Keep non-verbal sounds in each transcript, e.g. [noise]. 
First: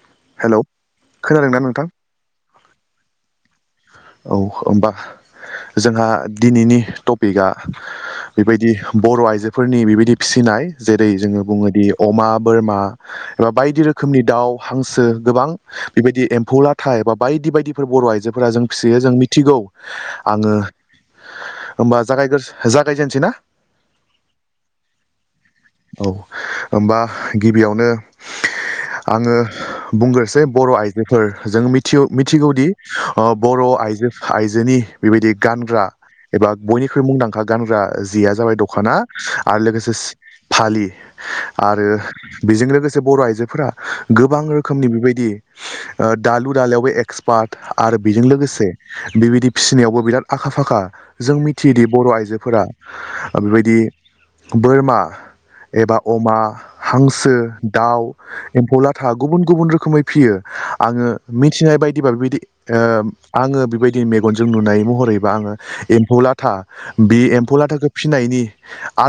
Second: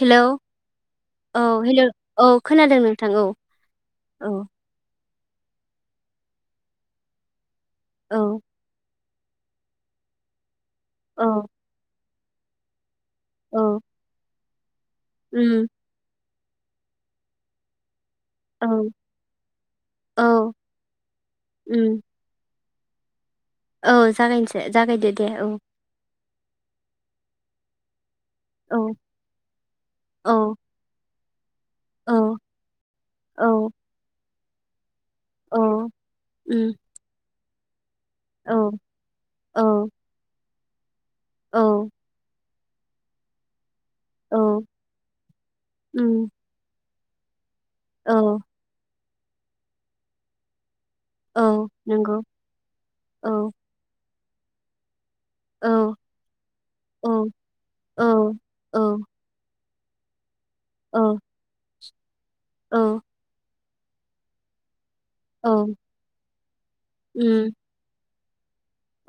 Hello औ खोनादोंना नोंथां हेलौ औ खोनादों नोंथां औ औ होमबा जोंहा दिनैनि टपिकआ औ बेबायदि बर' आइजोफोरनि बेबायदि फिसिनाय जेरै जोङो औ बुङोदि अमा बोरमा एबा औ बायदि रोखोमनि दाउ हांसो गोबां उम बेबायदि एम एमफु लाथा बायदि बायदिफोर बर' आइजो फोरा जों औ फिसियो जों मिथिगौ औ आङो होमबा उम जागायग जागायजेननोसै ना औ जागायनोसै जागायदो दे औ औ होमबा गिबियावनो औ आङो बुंग्रोनोसै औ बर' आइजोफोर जों मिथि औ मिथिगौदि अ बर' औ आइजो आइजोनि बेबायदि गानग्रा औ एबा उम बयनिख्रुइ मुंदांखा गानग्रा जिया जाबाय औ दखाना आरो औ लोगोसे फालि औ आरो बेजों लोगोसे बर' आइजोफोरा गोबां औ रोखोमनि बेबायदि ओ उम दालु दालायावबो एक्सपार्ट आरो बेजों औ लोगोसे बेबायदि फिसिनायावबो बिराद आखा फाखा जों औ मिथियोदि बर' नंगौ आइजोफोरा औ बेबायदि बोरमा एबा औ अमा औ हांसो औ दाउ एम्फौ लाथा गुबुन गुबुन रोखोम रोखोमै फियो औ आङो मिथिनाय बायदिबा ओ आङो बेबायदि मेगनजों नुनाय महरैबा आङो एम्फौ लाथा बे उम एम्फौ लाथाखौ फिसिनायनि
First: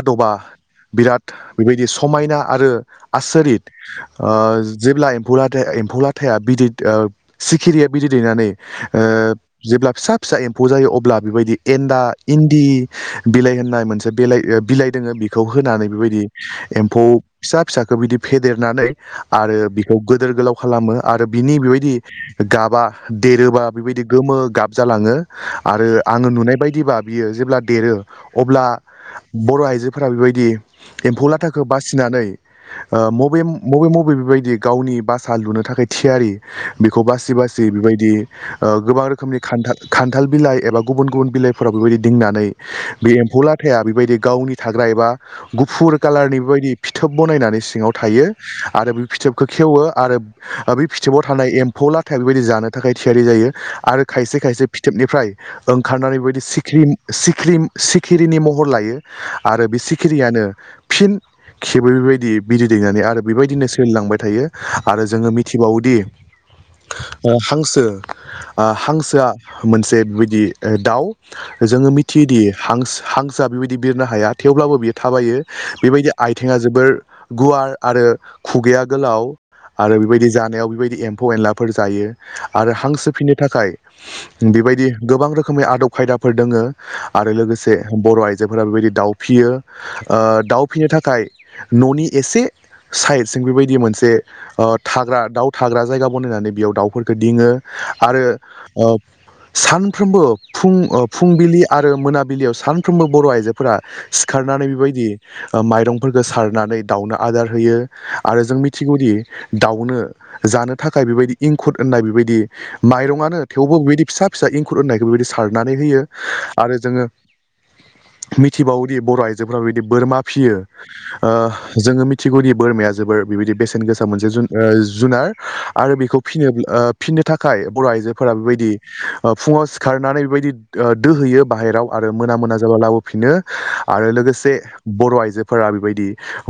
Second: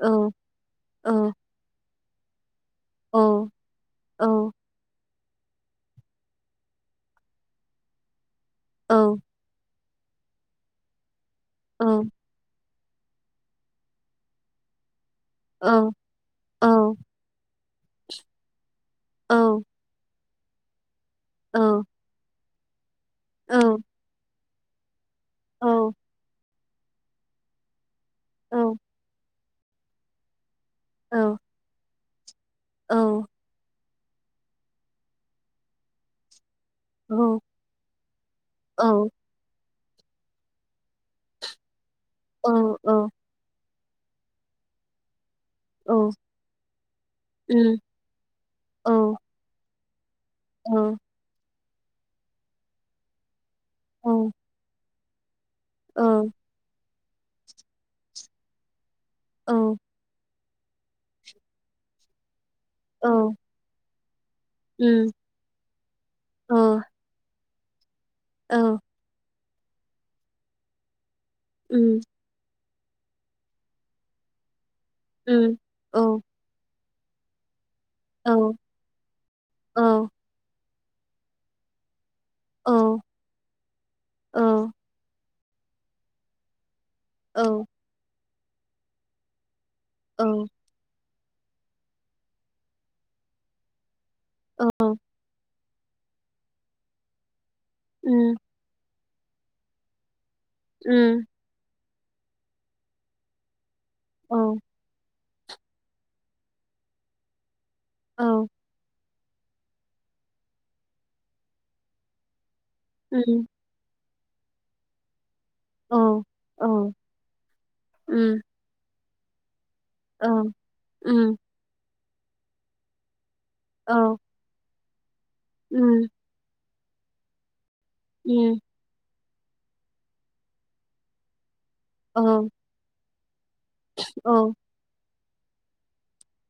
औ औ बिराद बेबायदि समायना आरो आसोरित औ जेब्ला एम्फौ लाथाया एम्फौ लाथया बिदै ओ सिखिरिया बिदै दैनानै औ ओ जेब्ला फिसा फिसा एम्फौ जायो अब्ला बेबायदि एन्न्दा इन्दि बिलाइ होननाय मोनसे बिलाइ बिलाइ दोङो बेखौ होनानै बेबायदि औ एम्फौ फिसा फिसाखौ बिदि फेदेरनानै आरो बिखौ गोदोर गोलाव खालामो आरो बिनि बेबायदि गाबा देरोबा बेबायदि गोमो गाब जालाङो औ आरो आङो नुनाय बायदि बिदिबा बियो जेब्ला देरो औ अब्ला बर' आइजोफोरा बेबायदि एम्फौ लाथाखौ बासिनानै ओ बबे बबे मबे बेबायदि गावनि भासा लुनो थाखाय थियारि बेखौ बासि बासि बेबायदि ओ गोबां रोखोमनि खान्थाल बिलाइ एबा गुबुन गुबुन बिलाइफोराव बेबायदि दिंनानै बे एम्फौ लाथाया बेबायदि गावनि थाग्रा एबा गुफुर कालारनि बेबायदि फिथोब बनायनानै सिङाव थायो आरो बे फिथोबखौ खेवो आरो बै फिथोबाव थानाय एम्फौ लाथाया बेबायदि जानो थाखाय थियारि जायो आरो खायसे खायसे फिथोबनिफ्राय ओंखारनानै बेबायदि सिख्रिम सिख्रिम सिखिरिनि महर लायो आरो बि सिखिरियानो फिन खेबो बेबायदि बिदै दैनानै आरो बेबायदिनो सोलिलांबाय थायो आरो जोङो मिथिबावोदि हांसो हांसोआ मोनसे बेदि ओ दाउ जोङो मिथियोदि हां हांसोआ बेबायदि बिरनो हाया थेवब्लाबो बियो थाबायो बेबायदि आयथिङा जोबोर गुवार आरो खुगाया गोलाव आरो बेबायदि जानायाव बेबायदि एम्फौ एनलाफोर जायो आरो हांसो फिननो थाखाय बेबायदि गोबां रोखोमै आदब खायदाफोर दोङो आरो लोगोसे बर' आइजोफोरा बेबायदि दाउ फियो ओ दाउ फिसिनो थाखाय न'नि एसे साइडजों बेबायदि मोनसे ओ थाग्रा दाउ थाग्रा जायगा बनायनानै बेयाव दाउफोरखौ दिङो आरो ओ सानफ्रोमबो फुं ओ फुंबिलि आरो मोनाबिलियाव सानफ्रोमबो बर' आइजोफोरा सिखारनानै बेबायदि ओ माइरंफोरखौ सारनानै दाउनो आदार होयो आरो जों मिथिगौदि दाउनो जानो थाखाय बेबायदि एंखुर होननाय बेबायदि माइरंआनो थेवबो बेबायदि फिसा- फिसा एंखुर होननायखौ बिदि सारनानै होयो आरो जोङो मिथिबावोदि बर' आइजो [unintelligible] बेबायदि बोरमा फियो ।ओ जोङो मिथिगौदि बोरमाया जोबोर बेबायदि बेसेन गोसा मोनसे जु -जुनार आरो बेखौ फिनो -फिनोथाखाय बर' आइजोफोरा बेबायदि ओ फुङाव सिखारनानै बेबायदि ओ दोहैयो। बाहेराव आरो मोना -मोना जाबा लाबोफिनो आरो लोगोसे बर' [unintelligible] [unintelligible] बेबायदि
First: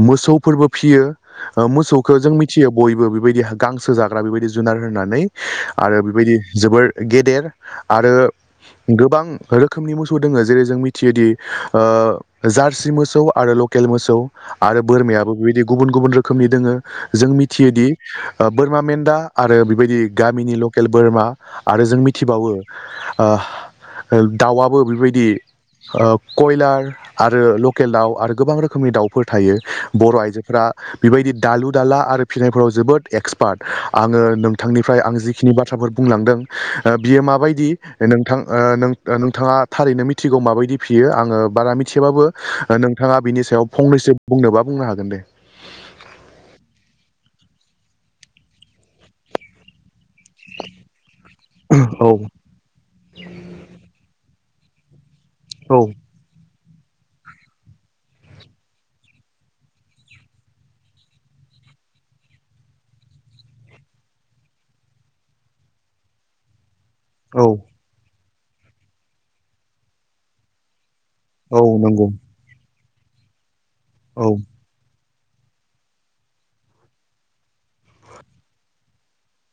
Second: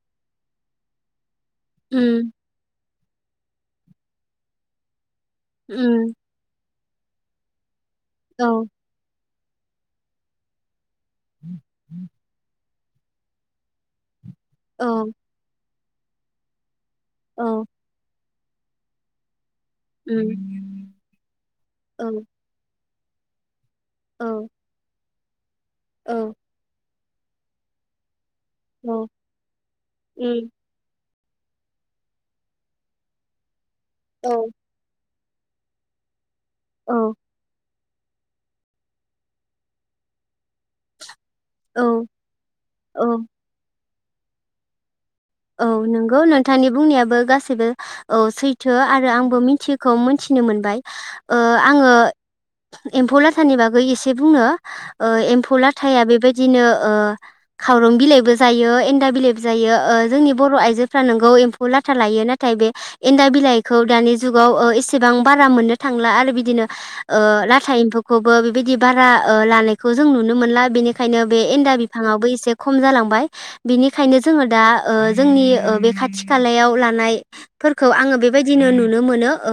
मोसौफोरबो फियो ।ओ मोसौखौ जों मिथियो। बयबो बेबायदि गांसो जाग्रा बेबायदि जुनार होनानै आरो बेबायदि जोबोर गेदेर आरो गोबां रोखोमनि मोसौ दोङ जेरै- जों मि [unintelligible] ओ जारसि मोसौ आरो लकेल मोसौ आरो बोरमायाबो बेबायदि गुबुन -गुबुन रोखोमनि दोङो जों मिथियोदि ओ बोरमाा मेन्दा आरो बेबायदि गामिनि ल'केल बोरमा आरो जों मिथिबावो ओ दाउआबो बेबायदि ओ क'यलार आरो लकेल दाउ आरो गोबां रोखोमनि दाउफोर थायो बर' उम आइजोफोरा बेबायदि दालु-दाला आरो फिसिनायफोराव जोबोद एक्सपार्ट आङो औ नोंथांनिफ्राय आं जि [unintelligible] बाथ्राफोर बुंलांदों औ बियो माबायदि? नोंथां, ओ नों- नोंथाङा थारैनो मिथिगौ मा बायदि फियो? आङो बारा औ मिथियाबाबो नोंथाङा बिनि सायाव फंनैसो बुंनोबा बुंनो हागोन दे। औ नंगौ नोंथांनि बुंनायाबो गासैबो औ सैथो आरो आंबो मिथियैखौ [unintelligible] [unintelligible] मोनबाय ओ आङो औ एम्फौ लाथानि बागै एसे बुंनो। ओ एम्फौ औ लाथाया बेबायदिनो ओ खावरं बिलाइबो जायो एन्दा बिलाइबो जायो ओ। जोंनि बर' आइजोफ्रा नोंगौ एम्फौ लाथा लायो नाथाय बे एन्दा बिलाइखौ दानि जुगाव ओ एसेबां आं बारा मोननो थांला आरो बिदिनो ओ औ लाथा एम्फौखौबो बेबायदि बारा ओ लानायखौ जों नुनो मोनला बेनिखायनो ओंखायनो बे औ एन्दा नंगौ बिफाङाबो एसे खम जालांबाय बिनिखायनो औ जोङो दा ओ जोंनि ओ बे खाथि खालायाव लानायफोरखौ आङो बेबायदिनो नुनो मोनो ओ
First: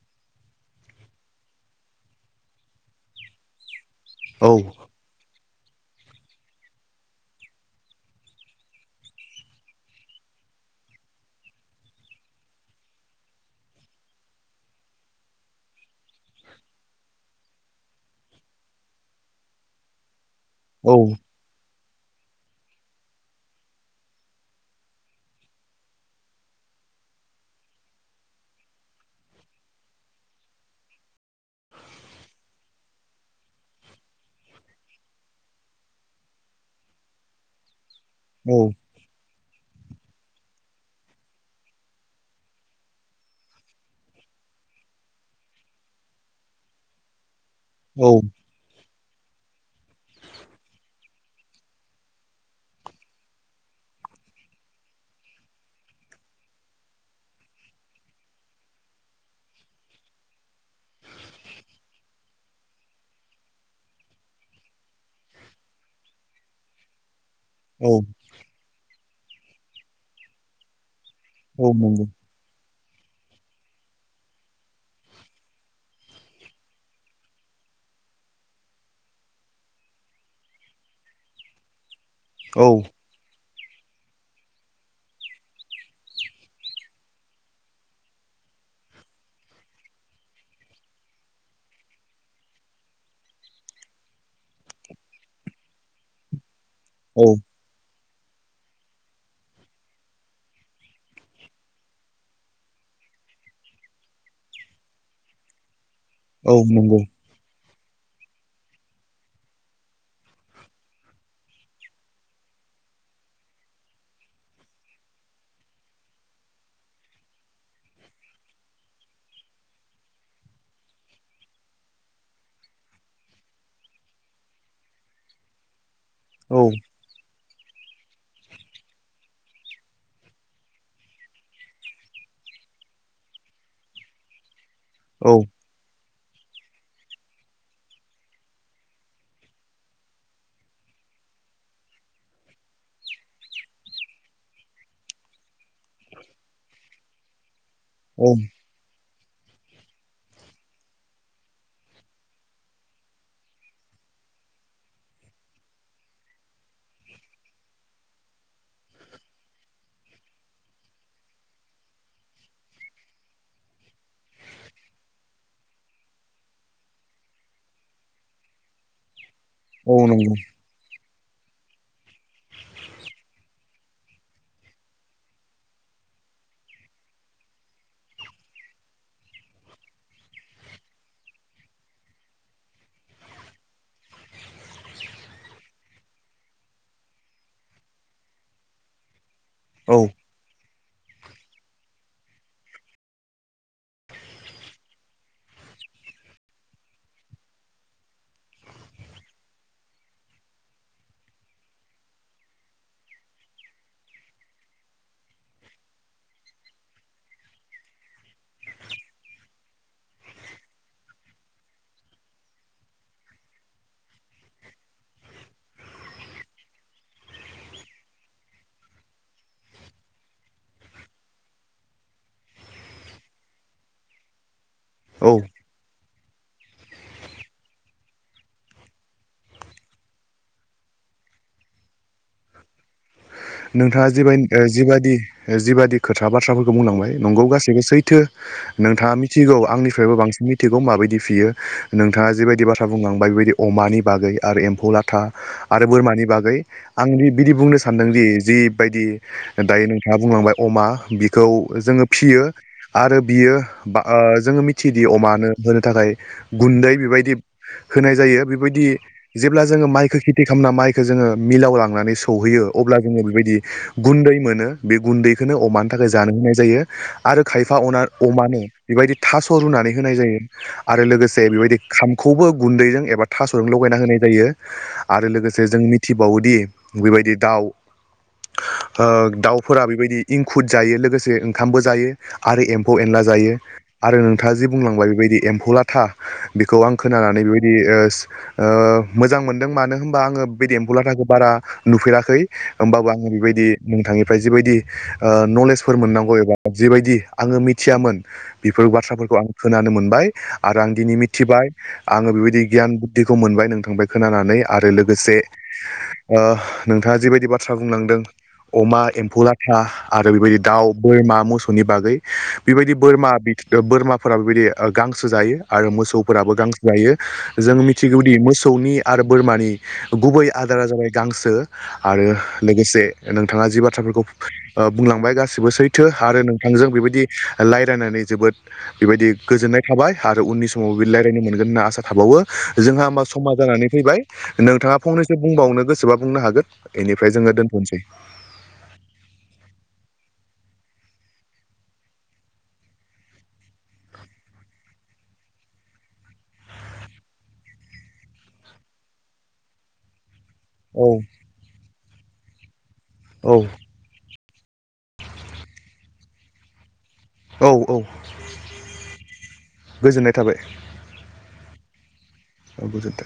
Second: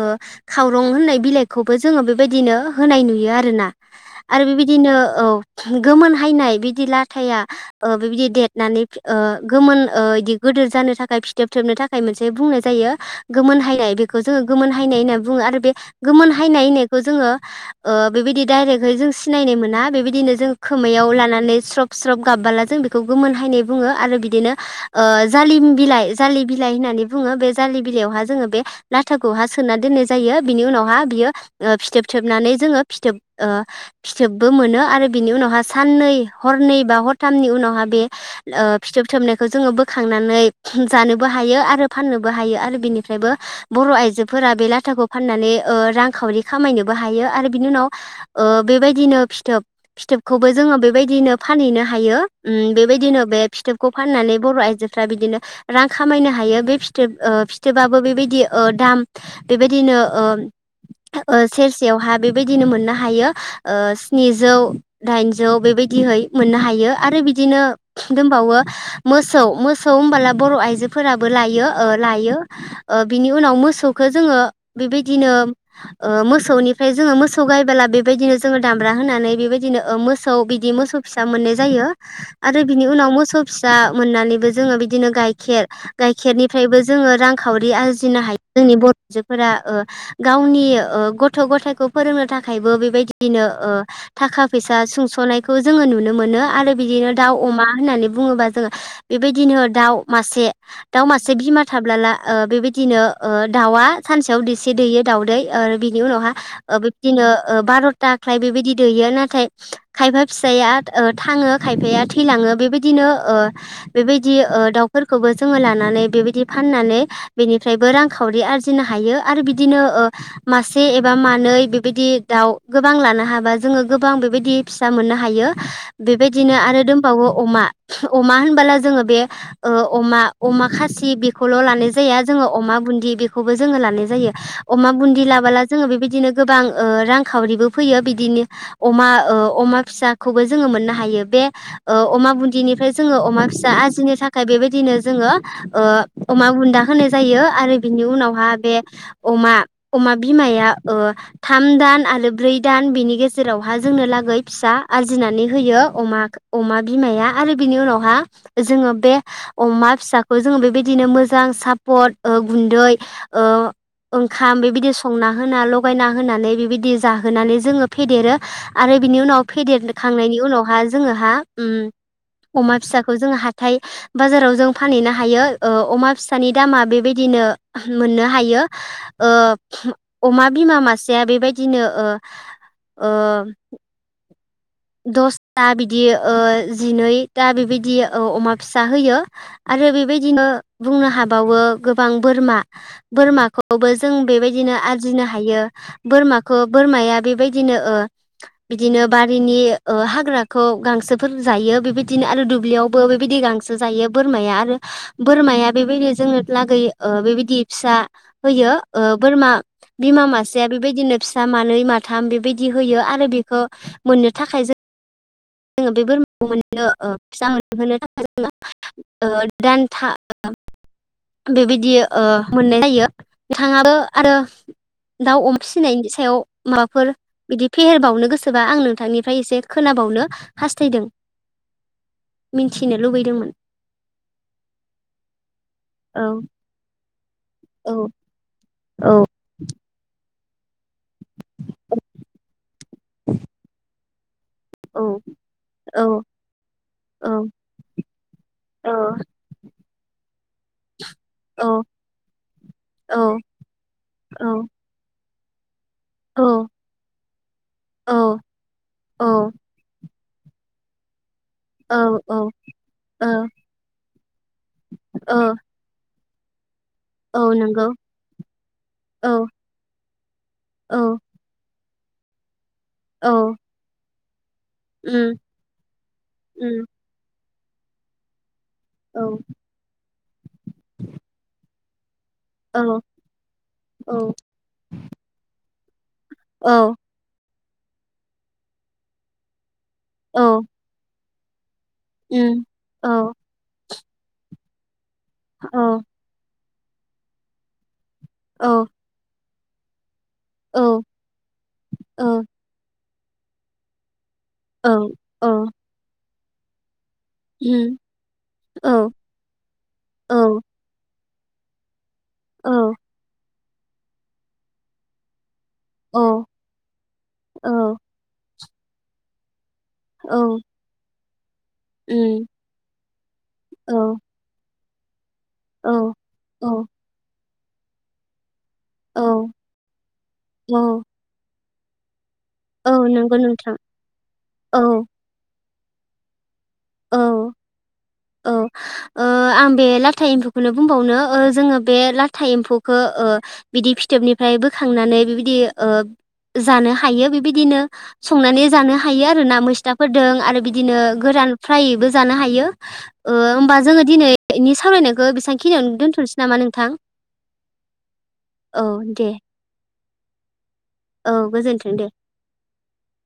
खावरं होननाय बिलाइखौबो जोङो बेबायदिनो होनाय नुयो आरोना। आरो औ बेबायदिनो औ गोमोनहायनाय बिदि लाथाया ओ बिबायदि देरनानै ओ गोमोन इदि गिदोर जानो थाखाय फिथोब थोबनो थाखाय मोनसे बुंनाय जायो गोमोनहायनाय बेखौ जोङो गोमोनहायनाय [unintelligible] बुङो आरो बे गोमोनहायनाय होन्नायखौ जोङो ओ बेबायदि डाइरेकहै जों सिनायनो मोना बेबायदिनो जों औ खोमायाव लानानै स्रब -स्रब गाबबोला जों बेखौ गोमोनहायनाय बुङो आरो बिदिनो ओ जालिम बिलाइ जालि बिलाइ होननानै बुङो। बे जालि बिलाइयावहा जोङो बे लाथाखौहा सोना दोन [unintelligible] जायो बिनि उनावहा बियो फिथोबथोबनानै जोङो फिथोब फिथोबबो मोनो आरो बिनि उनावहा साननै, हरनै बा हरथामनि उनावहा बे औ फिथोबथोबनायखौ जोङो बो खांनानै जानोबो हायो आरो फाननोबो हायो आरो बेनिफ्रायबो बर' आइजोफोरा बे लाथा लाथाखौ फानानै ओ रांखावरि खामाय नोबो हायो आरो बिनि उनाव औ ओ बेबाय बिदिनो फिथोब फिथोबखौबो जोङो बेबायदिनो फानहैनो हायो उम बेबायदिनो बे फिथोबखौ फाननानै बर' [unintelligible] [unintelligible] बिदिनो रां खामायनो हायो। बे फिथोब ओ फिथोब आबो बेबायदि ओ दाम बेबायदि बिदिनो ओ ओ सेरसेयावहा बेबायदिनो मोननो हायो ओ स्निजौ दाइनजौ बेबायदि । बिदिहै मोननो हायो आरो बि बिदिनो औ दंबावो मोसौ ।मोसौ होमबोला बर' आइजो [unintelligible] लायो औ ओ नंगौ लायो। ओ बिनि उनाव मोसौखौ जोङो बेबायदिनो ओ मोसौनिफ्राय जोङो मोसौ गायबोला बेबायदिनो जोङो दामब्रा होनानै बेबायदिनो मोसौ बिदि मोसौ फिसा मोननाय जायो आरो औ बिनि उनाव मोसौ फिसा मोननानैबो जोङो बिदिनो गाइखेर गाइखेरनिफ्रायबो जोङो रांखावरि आरजिनो हायो जोंनि बर' आजोफोरा ओ गावनि ओ गथ गथायखौ फोरोंनो थाखायबो बेबायदिनो थाखा फै जा सुंसनायखौ जोंड़ो नुनो मोनो आरो बिदिनो औ दाउ अमा होननानै बुङोबा जोड़ो बेदिनो दाउ मासे दाउ मासे बिमा थाबोला बेबायदिनो दाउआ औ नंगौ [unintelligible] दाख्लाय बेबायदि दैयो नाथाय खायफा फिसाया थाङो खायफाया थैलाङो बेबायदिनो नो ओ बेबायदि दाउफोरखौबो जोङो लानानै बेबायदि फाननानै बेनिफ्रायबो रांखावरि आरजिनो हायो हायो आरो बिदिनो मासे एबा मानै बेबायदि दाउ गोबां लानो हाबा जोङो गोबां बेबायदि फिसा मोननो हायो बेबायदिनो औ आरो दोनबावो अमा अमा होनबोला जोङो बे ओ अमा खासि बेखौल' लानाय जाया जोङो अमा बुन्दि बेखौबो जोङो अमा बुन्दि औ लाबोलाय जोङो बेबायदिनो गोबां रांखावरिबो फैयो बिदिनो अमा अमा फिसाखौबो जोङो मोननो हायो बे बे ओ अमा बुन्दि निफ्राय जोङो अमा दा आरजिनो थाखाय बेबायदिनो जोङो अमा बुन्दा होनाय जायो आरो बिनि औ उनावहा बे अमा अमा बिमाया ओ थाम दान आरो ब्रै दान बिनि गेजेरावहा जोंनो गै फिसा आरजिनानै होयो जोङो बे अमा फिसाखौ जोङो बेबायदिनो मोजां सापर्ट बा गुन्दै ओ ओंखाम बेबायदि संना होना लगायना होनानै बेबायदि जाहोनानै जोङो फेदेरो आरो बिनि उनाव औ नंगौ फेदेरखांनायनि उनावहा जोङो अमा फिसाखौ जों हा हाथाय बाजाराव जों फानहैनो हायो अमा फिसानि दामा बेबायदिनो मोननो हायो ओ अमा बिमा मासेया बेबायदिनो ओ ओ दसथा बिदि जिनैथा बिबायदि अमा फिसा होयो। आरो औ बेबायदिनो बुंनो हाबावो गोबां बोरमा बोरमाखौबो जों बेबायदिनो आरजिनो हायो। बोरमाखौ बोरमाया बेबायदिनो ओ बिदिनो बारिनि ओ हाग्राखौ गांसोफोर जायो बेबायदिनो आरो दुब्लियावबो बेबायदि गांसो जायो बोरमाया आरो बोरमाया बेबायदि जोङो लागै बेबायदि फिसा होयो ओ बोरमा बिमा मासेया बेबायदिनो फिसा मानै माथाम बेबायदि होयो आरो बेखो मोननो थाखाय जों [inaudible] [unintelligible] [unintelligible] औ दाउ अमा फिसिनायनि सायाव माबाफोर बिदि फेहेरबावनो गोसोबा आं नोंथांनि फाय एसे खोनाबावनो हास्दों मिथिनो लुबैदों नोंथाङा जिबाय जिबादि जिबादि खोथा औ बाथ्राफोरखौ बुंलांबाय नंगौ गासैबो औ सैथो नोंथाङा औ मिथिगौ आंनिफ्रायबो बांसिन मिथिगौ बेखौ माबायदि फियो नोंथाङा जि बायदि बाथ्रा बुंलांबाय बेबायदि अमानि बागै आरो एम्फौ औ लाथा आरो औ बोरमानि बागै आं औ बिदि बुंनो सानदोंदि। औ जिबायदि दायो नोंथाङा बुंलांबाय अमा बिखौ औ जोङो फियो आरो औ बियो बा जोङो मिथियोदि अमानो होनो थाखाय औ गुन्दै बेबायदि होनाय जायो बेबायदि जेब्ला जोङो माइखौ खेथि खालामना माइखौ जोङो मिलाव लांनानै औ सौहैयो अब्ला औ बेबायदि गुन्दै मोनो बे गुन्दैखौनो औ अमानि थाखाय जानो होनाय जायो। औ आरो खायफा नंगौ अ अमानो बेबायदि औ थास' रुनानै होनाय जायो आरो औ लोगोसे बेबायदि ओंखामखौबो गुन्दैजों एबा औ थास'जों लगायना होनाय जायो आरो उम लोगोसे जों मिथिबावोदि उम बेबायदि दाउ ओ औ दाउफोरा बेबायदि इंखुर जायो लोगोसे ओंखामबो जायो आरो एम्फौ औ एनला जायो आरो औ नोंथाङा जि बुंलांबाय बेबायदि एम्फौला था औ बेखौ आं खोनानानै बेबायदि ओ ओ मोजां मोनो दों मानो होनोमबा आङो बे द एम्फु लाथाखौ बारा नुफेराखै उम औ होमबाबो आङो बेबायदि नोंथांनिफ्राय जिबायदि नलेजफोर मोननांगौ एबा जिबायदि आङो मिथियामोन औ बेफोर बाथ्राफोरखौ आं खोनानो मोनबाय आरो आं औ दिनै मिथिबाय आङो बेबायदि गियान खौ मोनबाय नोंथां खोनानानै आरो लोगोसे औ उम औ ओ नोंथाङाे जेबो बिदि बाथ्रा उम बुंलांदों औ अमा एम्फौ लाथा आरो बेबायदि दाउ बोरमा मोसौनि बागै बेबायदि बोरमा बोरमाफोरा बेबायदि गांसो जायो आरो मोसौफोराबो गांसो जायो जों मिथिगौदि मोसौनि आरो बोरमानि गुबै आदारा जाबाय गांसो आरो लोगोसे नोंथाङा जि बाथ्राफोरखौ बुंलांबाय गासिबो सैथो आरो औ नोंथांजों बेबायदि रायजलायनानै जोबोद बेबायदि गोजोननाय थाबाय आरो उननि समाव औ बेदि रायज्लायनो मोनगोन होनना आसा थाबावो औ जोंहा होमबा नंगौ समा नोंथां जानानै फैबाय औ नोंथाङा फंनैसो बुंबावनो गोसोबा बुंनो हागोन औ बेनिफ्राय जोङो दोनथ'नोसै औ ओ आं बे लाथा एम्फौखौ बेखौनो बुंबावनो जोङो बे लाथा एम्फौखौ बिदि फिथोबनिफ्राय बोखांनानै बिबायदि बे ओ जानो हायो बेबायदिनो संनानै जानो हायो आरो ना मैस्थाफोरदों आरो बिदिनो औ गोरान फ्रायैबो जानो हायो औ होनबा जोङो दिनैनि सावरायनायखौ बेसेबांखिनियावनो दोनथ'नोसै नामा नोंथां औ औ औ दे गोजोननाय थाबाय औ गोजोन्थों दे आगु जथा